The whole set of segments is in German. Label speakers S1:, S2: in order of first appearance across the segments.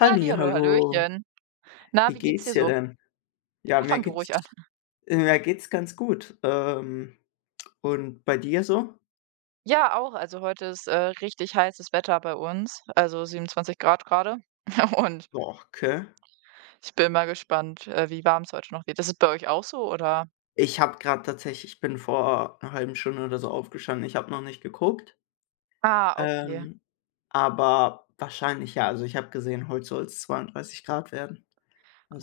S1: Halli, hallo.
S2: hallöchen. Na,
S1: Wie
S2: wie geht's
S1: geht's
S2: dir
S1: dir
S2: so?
S1: denn? Ja,
S2: Ah, fang du ruhig an.
S1: mir geht's ganz gut. Und bei dir so?
S2: Ja, auch. Also heute ist, richtig heißes Wetter bei uns, also 27 Grad gerade. Und
S1: Boah, okay.
S2: ich bin mal gespannt, wie warm es heute noch wird. Ist es bei euch auch so, oder?
S1: Ich habe gerade tatsächlich ich bin vor einer halben Stunde oder so aufgestanden. Ich habe noch nicht geguckt,
S2: Ah, okay.
S1: ähm, aber wahrscheinlich ja. Also, ich habe gesehen, heute soll es 32 Grad werden.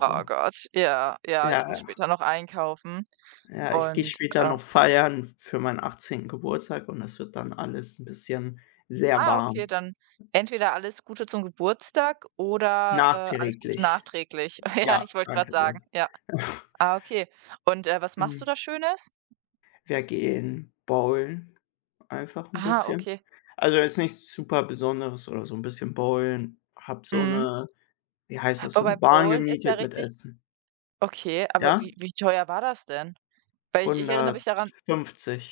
S2: Oh Gott, ja, ja,
S1: ja,
S2: ich muss später noch einkaufen
S1: ja, ich gehe
S2: und,
S1: später
S2: äh
S1: noch feiern für meinen 18. Geburtstag und es wird dann alles ein bisschen sehr
S2: ah, okay,
S1: warm.
S2: dann entweder alles Gute zum Geburtstag oder, alles Gute
S1: Nachträglich.
S2: nachträglich. Ja,
S1: Ja,
S2: ich wollte gerade
S1: danke sehr.
S2: sagen, ja. Ah, okay. Und, was machst du
S1: Hm,
S2: da Schönes?
S1: wir gehen bowlen, einfach 'n
S2: Ah,
S1: bisschen.
S2: okay.
S1: Also, jetzt nichts super Besonderes oder so, 'n bisschen bowlen. Habe so
S2: Mhm.
S1: 'ne wie heißt das, so 'ne
S2: Wobei
S1: Bahn
S2: Bowlen ist ja
S1: gemietet mit
S2: richtig
S1: Essen.
S2: okay, aber
S1: Ja?
S2: wie teuer war das denn? Weil ich erinnere mich daran.
S1: 150,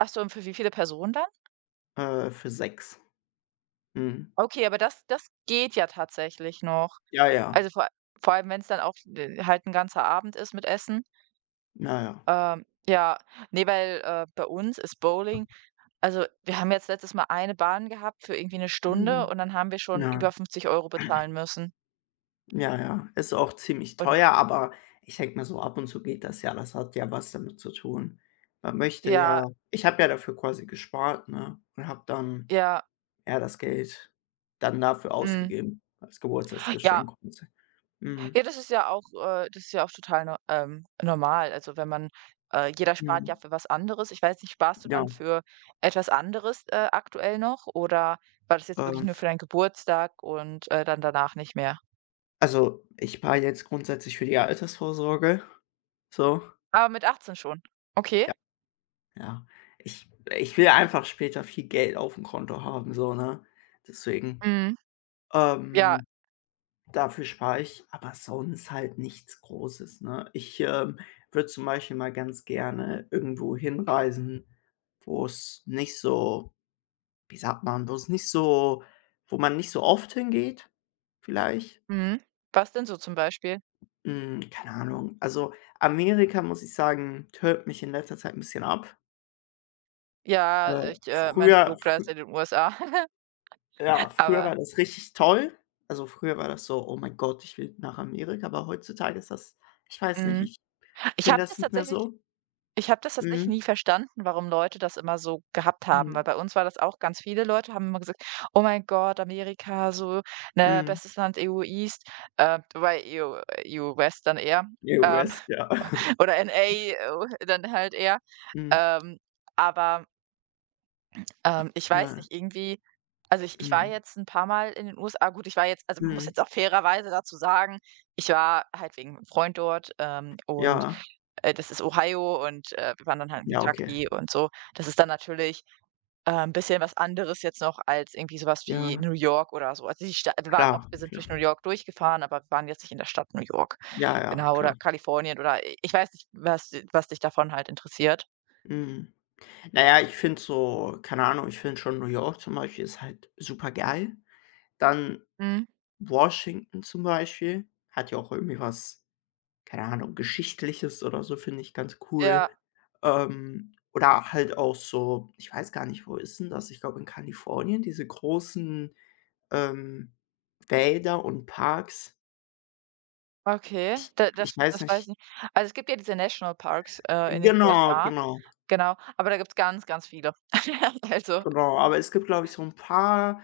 S2: Ach so, und für wie viele Personen dann?
S1: für sechs. Mhm.
S2: Okay, aber das geht ja tatsächlich noch.
S1: Ja, ja.
S2: Also, vor allem, wenn's dann auch d halt 'n ganzer Abend ist mit Essen.
S1: Ja, ja.
S2: Ja, ne, weil, bei uns ist Bowling. Also, wir haben jetzt letztes Mal eine Bahn gehabt für irgendwie 'ne Stunde
S1: Mhm.
S2: und dann haben wir schon
S1: Ja.
S2: über 50 € bezahlen müssen.
S1: Ja, ja. Ist auch ziemlich
S2: Und
S1: teuer, aber ich denke mir so, ab und zu geht das ja. Das hat ja was damit zu tun. Man möchte
S2: ja,
S1: ja ich habe ja dafür quasi gespart, ne, und habe dann
S2: ja,
S1: ja, das Geld dann dafür
S2: mhm,
S1: ausgegeben als
S2: ja.
S1: Geburtstagsgeschenk und mhm,
S2: Ja, das ist ja auch das ist ja auch total normal. Also, wenn man jeder spart ja
S1: mhm,
S2: für was anderes. Ich weiß nicht, sparst du
S1: ja,
S2: dann für etwas anderes, aktuell noch oder war das jetzt wirklich
S1: ähm,
S2: nur für deinen Geburtstag und, dann danach nicht mehr?
S1: also, ich war jetzt grundsätzlich für die Altersvorsorge, so,
S2: Aber mit 18 schon? Okay.
S1: ja, ja. Ich will einfach später viel Geld auf dem Konto haben, so, ne? Deswegen,
S2: Mhm. Ja.
S1: ähm, dafür spare ich, aber sonst halt nichts Großes, ne? Ich würde zum Beispiel mal ganz gerne irgendwo hinreisen, wo es nicht so wie sagt man, wo's nicht so wo man nicht so oft hingeht vielleicht?
S2: Mhm. Was denn so zum Beispiel?
S1: Hm, keine Ahnung. Also, Amerika, muss ich sagen, turnt mich in letzter Zeit ein bisschen ab.
S2: Ja,
S1: Äh,
S2: ich mein
S1: früher
S2: Verlobter ist
S1: frü
S2: in den USA,
S1: ja, früher
S2: aber
S1: war das richtig toll. Also, früher war das so: „Oh mein Gott, ich will nach Amerika“, aber heutzutage ist das ich weiß nicht,
S2: mhm.
S1: ich
S2: Ich
S1: finde
S2: habe
S1: das
S2: das
S1: nicht mehr
S2: tatsächlich
S1: so.
S2: Ich habe das tatsächlich nie
S1: Mhm.
S2: verstanden, warum Leute das immer so gehabt haben, weil
S1: Mhm.
S2: bei uns war das auch ganz viele Leute haben immer gesagt: „Oh mein Gott, Amerika, so, ne,
S1: Mhm.
S2: bestes Land EU East", wobei EU West dann eher,
S1: EU
S2: ähm,
S1: West, ja.
S2: oder NA, dann halt eher.
S1: Mhm.
S2: Ähm, aber ich weiß
S1: Ja.
S2: nicht, irgendwie. Also, ich war
S1: Mhm.
S2: jetzt ein paar Mal in den USA. Gut, ich war jetzt also, man muss
S1: Mhm.
S2: jetzt auch fairerweise dazu sagen, ich war halt wegen 'nem Freund dort, und,
S1: Ja.
S2: das ist Ohio und, wir waren dann halt in
S1: Ja, okay.
S2: Kentucky und so. Das ist dann natürlich, 'n bisschen was anderes jetzt noch als irgendwie sowas wie
S1: Ja,
S2: New York oder so. Also, die Sta wir waren
S1: klar,
S2: auch wir sind
S1: klar.
S2: durch New York durchgefahren, aber wir waren jetzt nicht in der Stadt New York.
S1: Ja, ja,
S2: Genau, oder
S1: klar.
S2: Kalifornien oder i ich weiß nicht, was dich davon halt interessiert.
S1: Mhm. Na ja, ich finde so keine Ahnung, ich finde schon New York zum Beispiel ist halt super geil. Dann
S2: Mhm.
S1: Washington zum Beispiel hat ja auch irgendwie was, keine Ahnung, Geschichtliches oder so, finde ich ganz cool.
S2: Ja.
S1: Oder halt auch so ich weiß gar nicht, wo ist denn das? Ich glaube in Kalifornien, diese großen, ähm, Wälder und Parks.
S2: Okay,
S1: Ich
S2: da
S1: ich
S2: das
S1: weiß
S2: das weiß ich
S1: nicht
S2: nicht. Also, es gibt ja diese Nationalparks, in den
S1: genau,
S2: USA,
S1: genau.
S2: genau, aber da gibt's ganz, ganz viele. Also,
S1: Genau, aber es gibt, glaube ich, so ein paar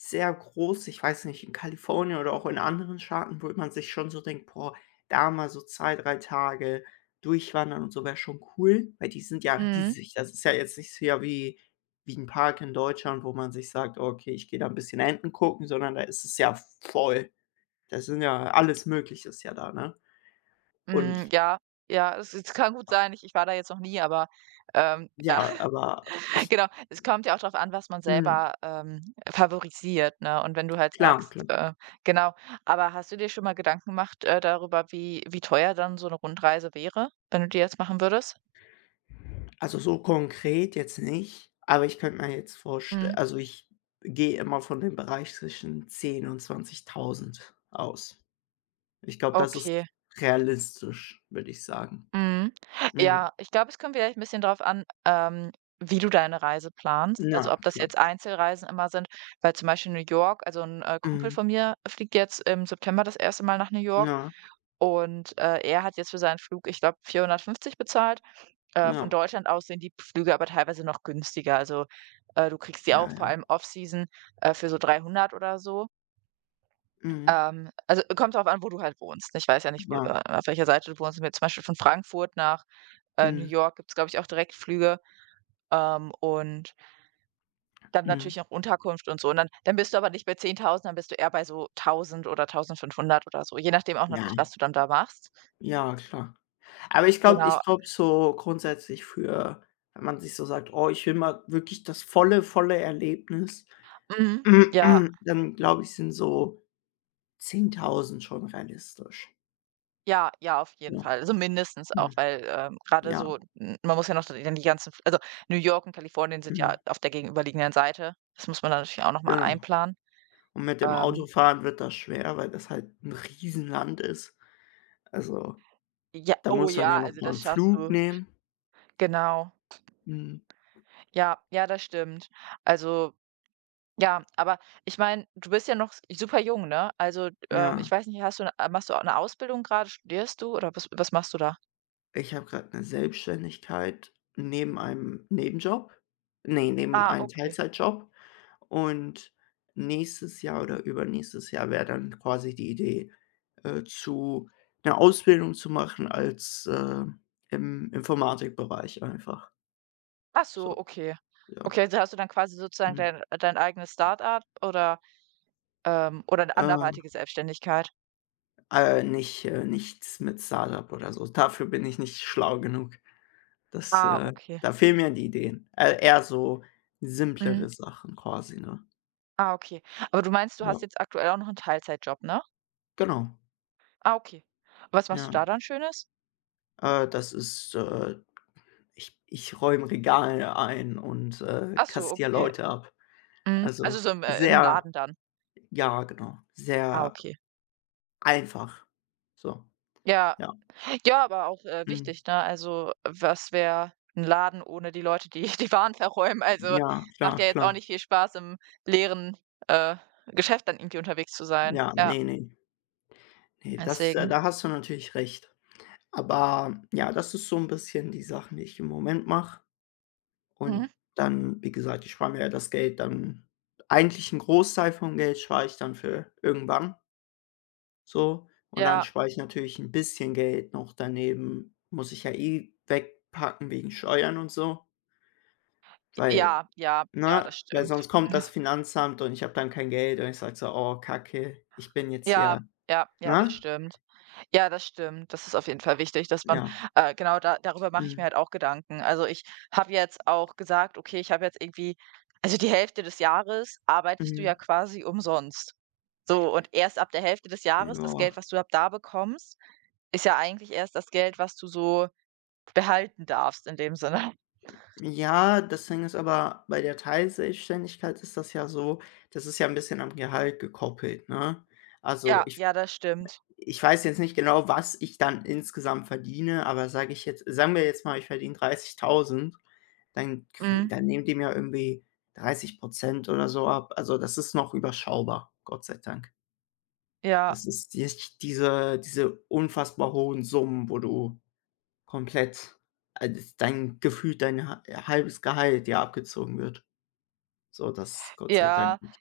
S1: sehr große ich weiß nicht, in Kalifornien oder auch in anderen Staaten, wo man sich schon so denkt: „Boah, da mal so 2 3 Tage durchwandern und so wäre schon cool“, weil die sind ja
S2: mhm,
S1: riesig. Das ist ja jetzt nicht so ja wie wie ein Park in Deutschland, wo man sich sagt: „Okay, ich gehe da ein bisschen Enten gucken“, sondern da ist es ja voll. Da sind ja alles Mögliche ist ja da, ne?
S2: hm,
S1: Und
S2: ja, ja, es kann gut sein. Ich war da jetzt noch nie, aber, ja,
S1: ja, aber ich
S2: genau. Es kommt ja auch darauf an, was man
S1: mhm,
S2: selber, favorisiert, ne? Und wenn du halt
S1: klar,
S2: sagst,
S1: klar.
S2: äh Genau. Aber hast du dir schon mal Gedanken gemacht, darüber, wie teuer dann so eine Rundreise wäre, wenn du die jetzt machen würdest?
S1: Also, so konkret jetzt nicht, aber ich könnte mir jetzt vorstellen,
S2: Mhm,
S1: also, ich gehe immer von dem Bereich zwischen 10 und 20.000 aus. Ich glaube, das ist
S2: okay.
S1: realistisch, würde ich sagen.
S2: Mhm.
S1: Mhm.
S2: Ja, ich glaube, es kommt vielleicht ein bisschen drauf an, wie du deine Reise planst.
S1: Ja,
S2: Also, ob das
S1: klar.
S2: jetzt Einzelreisen immer sind, weil zum Beispiel New York. Also, ein Kumpel
S1: Mhm.
S2: von mir fliegt jetzt im September das erste Mal nach New York
S1: Ja,
S2: und, er hat jetzt für seinen Flug, ich glaube, 450 bezahlt. Von
S1: ja,
S2: Deutschland aus sind die Flüge aber teilweise noch günstiger. Also, du kriegst die
S1: ja,
S2: auch vor
S1: ja.
S2: allem Off-Season, für so 300 oder so.
S1: Mhm.
S2: Also, kommt drauf an, wo du halt wohnst. Ich weiß ja nicht, wo
S1: Ja.
S2: auf welcher Seite du wohnst. Wenn du zum Beispiel von Frankfurt nach, New
S1: Mhm.
S2: York gibt's, glaube ich, auch Direktflüge, und dann
S1: Mhm.
S2: natürlich noch Unterkunft und so. Und dann bist du aber nicht bei 10.000, dann bist du eher bei so 1.000 oder 1.500 oder so, je nachdem auch natürlich,
S1: Ja,
S2: was du dann da machst.
S1: ja, klar. Aber
S2: Genau.
S1: ich glaube so grundsätzlich für wenn man sich so sagt: „Oh, ich will mal wirklich das volle, volle Erlebnis“,
S2: Mhm. Ja,
S1: dann glaube ich, sind so 10.000 schon realistisch.
S2: ja, ja, auf jeden
S1: Ja.
S2: Fall. Also, mindestens auch,
S1: Mhm.
S2: weil, grade
S1: Ja,
S2: so m man muss ja noch dann die ganzen. Also, New York und Kalifornien sind ja
S1: mhm.
S2: auf der gegenüberliegenden Seite. Das muss man dann natürlich auch noch mal
S1: Genau.
S2: einplanen.
S1: Und mit dem
S2: Ähm
S1: Autofahren wird das schwer, weil das halt 'n Riesenland ist. Also,
S2: Ja,
S1: da
S2: oh
S1: muss man ja
S2: ja,
S1: noch
S2: also
S1: mal
S2: das
S1: 'n
S2: schaffst
S1: Flug
S2: du.
S1: nehmen.
S2: Genau.
S1: Mhm.
S2: Ja, ja, das stimmt. Also, ja, aber ich meine, du bist ja noch s super jung, ne? Also, ich
S1: Ja.
S2: weiß nicht, hast du 'ne machst du auch eine Ausbildung gerade? Studierst du oder was machst du da?
S1: Ich habe grad 'ne Selbstständigkeit neben einem Nebenjob ne, neben
S2: Ah,
S1: einem
S2: okay.
S1: Teilzeitjob. Und nächstes Jahr oder übernächstes Jahr wäre dann quasi die Idee, zu eine Ausbildung zu machen als im Informatikbereich einfach.
S2: Ach so,
S1: So,
S2: okay.
S1: ja.
S2: Okay, also hast du dann quasi sozusagen
S1: Mhm.
S2: dein eigenes Start-up oder 'ne
S1: Äh,
S2: anderweitige Selbstständigkeit?
S1: nichts mit Startup oder so. Dafür bin ich nicht schlau genug. Das,
S2: Ah,
S1: äh
S2: okay.
S1: Da fehlen mir die Ideen. Eher so
S2: Mhm.
S1: simplere Sachen quasi, ne?
S2: Ah, okay. Aber du meinst, du hast
S1: Ja,
S2: jetzt aktuell auch noch einen Teilzeitjob, ne?
S1: genau.
S2: Ah, okay. Was machst du
S1: Ja,
S2: da dann Schönes?
S1: äh, das ist, äh Ich räume Regale ein und,
S2: Ach so,
S1: kassiere
S2: okay.
S1: Leute ab.
S2: Mhm. Also
S1: Also,
S2: so im
S1: sehr
S2: Laden dann?
S1: Ja, genau,
S2: Ah,
S1: sehr
S2: okay.
S1: einfach. So,
S2: Ja.
S1: ja.
S2: Ja, aber auch,
S1: Mhm.
S2: wichtig, ne? Also, was wäre ein Laden ohne die Leute, die die Waren verräumen? Also,
S1: Ja,
S2: macht
S1: klar,
S2: ja jetzt auch
S1: klar.
S2: nicht viel Spaß, im leeren, äh, Geschäft dann irgendwie unterwegs zu sein.
S1: Ja,
S2: Ja,
S1: nee, nee das
S2: deswegen.
S1: da hast du natürlich recht. Aber ja, das ist so ein bisschen die Sachen, die ich im Moment mache.
S2: Mhm.
S1: Und dann, wie gesagt, ich spare mir ja das Geld dann eigentlich 'n Großteil vom Geld spare ich dann für irgendwann. So, und dann
S2: Ja,
S1: spare ich natürlich ein bisschen Geld noch daneben, muss ich ja eh wegpacken wegen Steuern und so, weil
S2: ja, ja, ja,
S1: ne,
S2: das
S1: weil
S2: stimmt.
S1: sonst kommt das Finanzamt und ich habe dann kein Geld und ich sage so: „Oh, Kacke, ich bin jetzt hier“
S2: Ja, ja, ja, das
S1: ne?
S2: stimmt. Ja, das stimmt. Das ist auf jeden Fall wichtig, dass man,
S1: Ja,
S2: genau, da darüber mache ich mir
S1: mhm,
S2: halt auch Gedanken. Also, ich habe jetzt auch gesagt: „Okay, ich habe jetzt irgendwie, also, die Hälfte des Jahres arbeitest du
S1: mhm,
S2: ja quasi umsonst." So, und erst ab der Hälfte des Jahres, das
S1: ja.
S2: Geld, was du ab da bekommst, ist ja eigentlich erst das Geld, was du so behalten darfst in dem Sinne.
S1: Ja, das Ding ist aber, bei der Teilselbstständigkeit ist das ja so, das ist ja ein bisschen am Gehalt gekoppelt, ne? Also,
S2: Ja,
S1: ich
S2: ja, das stimmt.
S1: Ich weiß jetzt nicht genau, was ich dann insgesamt verdiene, aber sagen wir jetzt mal, ich verdiene 30.000,
S2: Mhm.
S1: dann nehmen die mir irgendwie 30% oder so ab. Also, das ist noch überschaubar, Gott sei Dank.
S2: Ja,
S1: Das ist nicht diese unfassbar hohen Summen, wo du komplett das dein Gefühl, dein ha halbes Gehalt dir abgezogen wird. So, das Gott sei
S2: ja.
S1: Dank nicht.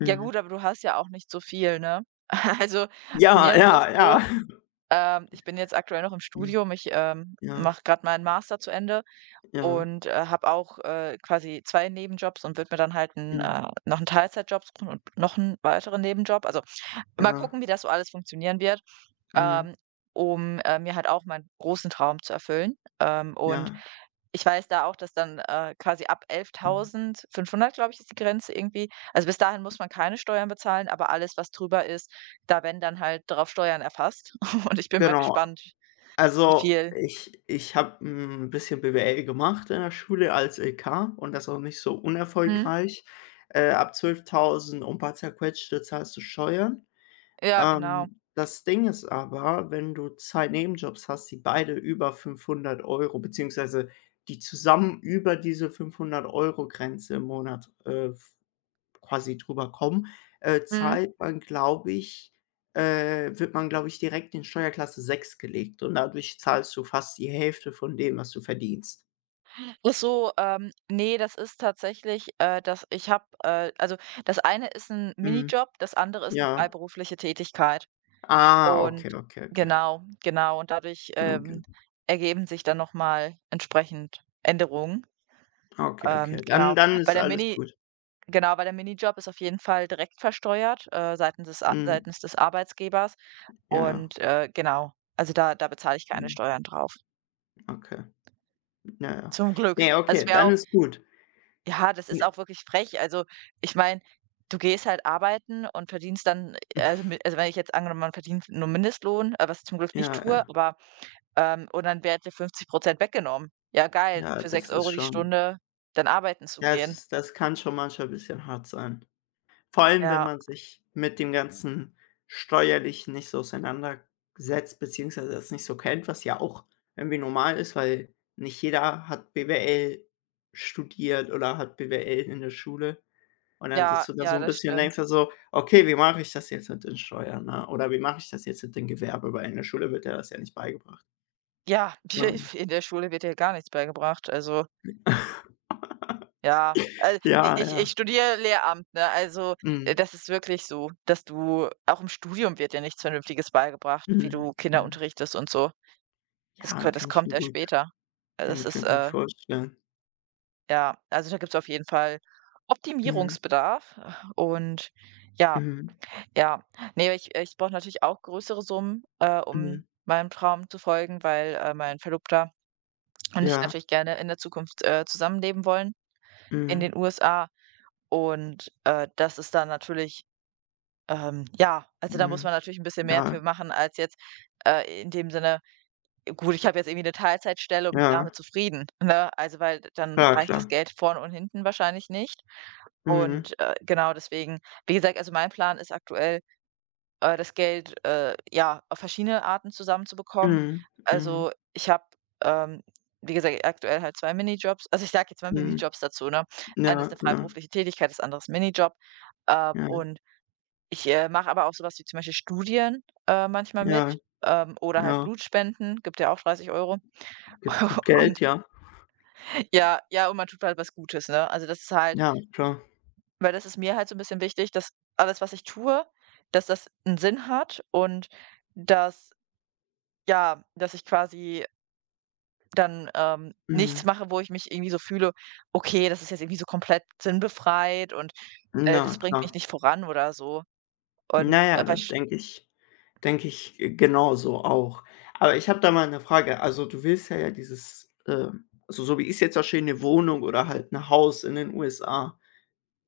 S2: Ja
S1: Mhm.
S2: gut, aber du hast ja auch nicht so viel, ne? Also, bei
S1: Ja,
S2: mir ist das
S1: ja,
S2: so
S1: ja.
S2: Ähm, Ich bin jetzt aktuell noch im
S1: Mhm.
S2: Studium. Ich,
S1: Ja,
S2: mache gerade meinen Master zu Ende
S1: ja.
S2: und, habe auch, quasi 2 Nebenjobs und würde mir dann halt
S1: Mhm.
S2: noch einen Teilzeitjob suchen und noch einen weiteren Nebenjob. Also, mal
S1: Ja.
S2: gucken, wie das so alles funktionieren wird,
S1: Mhm.
S2: ähm, um, mir halt auch meinen großen Traum zu erfüllen. Und
S1: Ja.
S2: ich weiß da auch, dass dann, quasi ab
S1: Mhm,
S2: 11.500, glaube ich, ist die Grenze irgendwie. Also, bis dahin muss man keine Steuern bezahlen, aber alles, was drüber ist, da werden dann halt darauf Steuern erfasst und ich bin mal
S1: genau.
S2: gespannt. Wie
S1: Also,
S2: viel?
S1: ich habe ein bisschen BWL gemacht in der Schule als LK und das auch nicht so Mhm.
S2: Mhm.
S1: unerfolgreich. Ab 12.000 und ein paar zerquetschte zahlst du Steuern.
S2: Ja, genau.
S1: Das Ding ist aber, wenn du 2 Nebenjobs hast, die beide über 500 Euro beziehungsweise die zusammen über diese 500 Euro Grenze im Monat, quasi drüber kommen,
S2: Mhm.
S1: zahlt man, glaube ich wird man, glaube ich, direkt in Steuerklasse 6 gelegt und dadurch zahlst du fast die Hälfte von dem, was du verdienst.
S2: Ach so, ne, das ist tatsächlich, also, das eine ist ein
S1: Mhm,
S2: Minijob, das andere ist eine
S1: ja.
S2: freiberufliche Tätigkeit.
S1: Ah,
S2: Und
S1: okay.
S2: genau, genau. Und dadurch,
S1: Okay.
S2: ergeben sich dann nochmal entsprechend Änderungen.
S1: Okay, okay. Dann
S2: Genau.
S1: dann
S2: Bei
S1: ist
S2: der
S1: alles
S2: Mini
S1: gut.
S2: Genau, bei der Minijob ist auf jeden Fall direkt versteuert,
S1: Mhm,
S2: seitens des Arbeitgebers.
S1: ja, ja.
S2: Und, genau, also da bezahle ich keine
S1: Mhm,
S2: Steuern drauf.
S1: okay. Ja, ja.
S2: Zum Glück.
S1: Ne,
S2: Also, es
S1: okay,
S2: wäre
S1: dann
S2: auch
S1: ist gut.
S2: Ja, das
S1: N
S2: ist auch wirklich frech. Also, ich meine, du gehst halt arbeiten und verdienst dann also, mi also, wenn ich jetzt angenommen, man verdient nur Mindestlohn, was ich zum Glück nicht
S1: ja,
S2: tue,
S1: ja.
S2: und dann werden dir 50% weggenommen. Ja, geil,
S1: Ja,
S2: für
S1: das
S2: 6
S1: ist
S2: Euro die
S1: schon
S2: Stunde dann arbeiten zu
S1: das
S2: gehen.
S1: ist das kann schon manchmal ein bisschen hart sein. Vor allem, wenn
S2: Ja,
S1: man sich mit dem ganzen Steuerlichen nicht so auseinandersetzt, beziehungsweise das nicht so kennt, was ja auch irgendwie normal ist, weil nicht jeder hat BWL studiert oder hat BWL in der Schule. Und dann
S2: ja,
S1: sitzt du da so
S2: ja,
S1: 'n
S2: das
S1: bisschen und
S2: stimmt.
S1: denkst dir so: „Okay, wie mache ich das jetzt mit den Steuern, ne? Oder wie mache ich das jetzt mit dem Gewerbe?“ Weil in der Schule wird dir das ja nicht beigebracht.
S2: Ja,
S1: Ähm,
S2: in der Schule wird dir gar nichts beigebracht. Also, ja, also, i
S1: ja,
S2: ich ich
S1: ja.
S2: studiere Lehramt, ne? Also,
S1: Mhm.
S2: das ist wirklich so, dass du auch im Studium wird dir nichts Vernünftiges beigebracht, wie
S1: Mhm.
S2: du Kinder
S1: Mhm.
S2: unterrichtest und so. Das
S1: Ja,
S2: kö das kommt erst später. Also,
S1: kann ich mir gut vorstellen.
S2: ja, also, da gibt es auf jeden Fall
S1: Mhm.
S2: Optimierungsbedarf, und ja,
S1: Mhm.
S2: ja. Nee, ich brauche natürlich auch größere Summen, um
S1: Mhm.
S2: meinem Traum zu folgen, weil, mein Verlobter und ich
S1: Ja.
S2: natürlich gerne in der Zukunft, zusammenleben wollen in
S1: Mhm,
S2: den USA. Und, das ist dann natürlich, ja, also, da muss
S1: mhm.
S2: man natürlich ein bisschen mehr
S1: Ja,
S2: für machen als jetzt, in dem Sinne. Gut, ich habe jetzt irgendwie eine Teilzeitstelle und bin
S1: ja,
S2: damit zufrieden, ne? Also, weil dann
S1: ja,
S2: reicht
S1: klar.
S2: das Geld vorne und hinten wahrscheinlich nicht.
S1: Mhm,
S2: Und, genau deswegen, wie gesagt, also, mein Plan ist aktuell, das Geld, ja, auf verschiedene Arten zusammenzubekommen.
S1: mhm, mhm,
S2: Also, ich habe, ähm, wie gesagt, aktuell halt 2 Minijobs. Also, ich sage jetzt mal
S1: mhm.
S2: Minijobs dazu, ne? Das eine
S1: Ja,
S2: ist eine
S1: ja,
S2: freiberufliche Tätigkeit, das andere ist 'n Minijob.
S1: ja,
S2: Und ich, mache aber auch sowas wie zum Beispiel Studien, manchmal mit,
S1: ja,
S2: oder halt
S1: ja.
S2: Blutspenden, gibt ja auch 30 €.
S1: Gibt gut Geld,
S2: Und
S1: ja.
S2: ja, ja, und man tut halt was Gutes, ne? Also, das ist halt,
S1: Ja, klar.
S2: weil das ist mir halt so ein bisschen wichtig, dass alles, was ich tue, dass das einen Sinn hat und dass, ja, dass ich quasi dann, nichts
S1: Mhm.
S2: mache, wo ich mich irgendwie so fühle: „Okay, das ist jetzt irgendwie so komplett sinnbefreit und,
S1: Na
S2: das bringt mich
S1: klar.
S2: nicht voran" oder so. Und
S1: Na ja, da
S2: aber sch
S1: denke ich genauso auch. Aber ich habe da mal 'ne Frage. Also, du willst ja ja dieses, also, so wie ich's jetzt verstehe, 'ne Wohnung oder halt 'n Haus in den USA,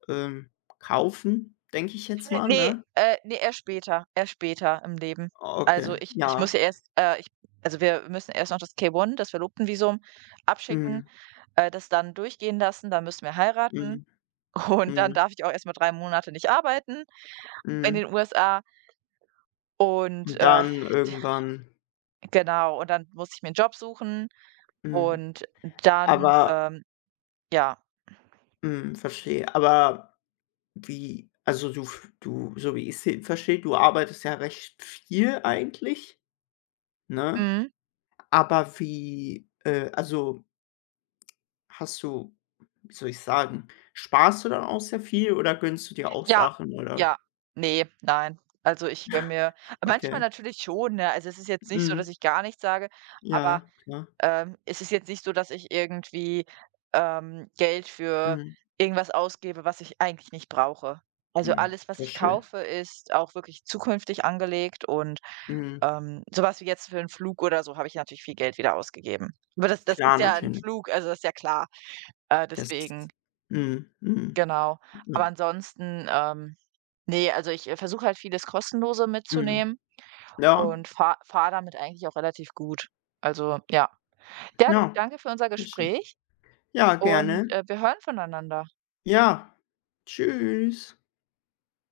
S1: ähm, kaufen, denke ich jetzt mal,
S2: Ne,
S1: ne?
S2: ne, erst später im Leben. Also,
S1: Okay,
S2: ich muss
S1: ja.
S2: ja erst, ich also, wir müssen erst noch das K-1, das Verlobtenvisum abschicken,
S1: Mhm,
S2: das dann durchgehen lassen, dann müssen wir heiraten
S1: mhm,
S2: und dann
S1: mhm,
S2: darf ich auch erstmal 3 Monate nicht arbeiten in
S1: mhm.
S2: den USA und,
S1: Und dann irgendwann
S2: genau, und dann muss ich mir einen Job suchen
S1: mhm.
S2: und dann,
S1: Aber
S2: ja.
S1: mhm, verstehe. Aber wie also du f du so wie ich he verstehe, du arbeitest ja recht viel eigentlich, ne?
S2: Mhm.
S1: Aber wie also hast du wie soll ich sagen, sparst du dann auch sehr viel oder gönnst du dir auch
S2: Ja,
S1: Sachen oder
S2: ja. Nee, nein. Also, ich gönne mir manchmal
S1: okay.
S2: natürlich schon, ne? Also, es ist jetzt nicht so, dass
S1: Mhm.
S2: ich gar nichts sage, aber
S1: Ja, klar.
S2: Ähm, Es ist jetzt nicht so, dass ich irgendwie, Geld für
S1: Mhm,
S2: irgendwas ausgebe, was ich eigentlich nicht brauche. Also,
S1: mhm,
S2: alles, was ich
S1: verstehe.
S2: kaufe, ist auch wirklich zukünftig angelegt und,
S1: Mhm,
S2: so wie jetzt für einen Flug oder so habe ich natürlich viel Geld wieder ausgegeben. Aber das
S1: klar,
S2: ist ja ein
S1: natürlich.
S2: Flug, also, das ist ja klar.
S1: Das
S2: Deswegen,
S1: mhm, mhm,
S2: genau. Aber
S1: ja.
S2: ansonsten, ne, also, ich, versuche halt vieles Kostenlose
S1: Mhm.
S2: mitzunehmen
S1: Ja,
S2: und fahre damit eigentlich auch relativ gut. Also, ja. Ja, du,
S1: ja.
S2: danke für unser
S1: Schön.
S2: Gespräch.
S1: Ja,
S2: Und,
S1: gerne.
S2: wir hören voneinander.
S1: Ja. Tschüss.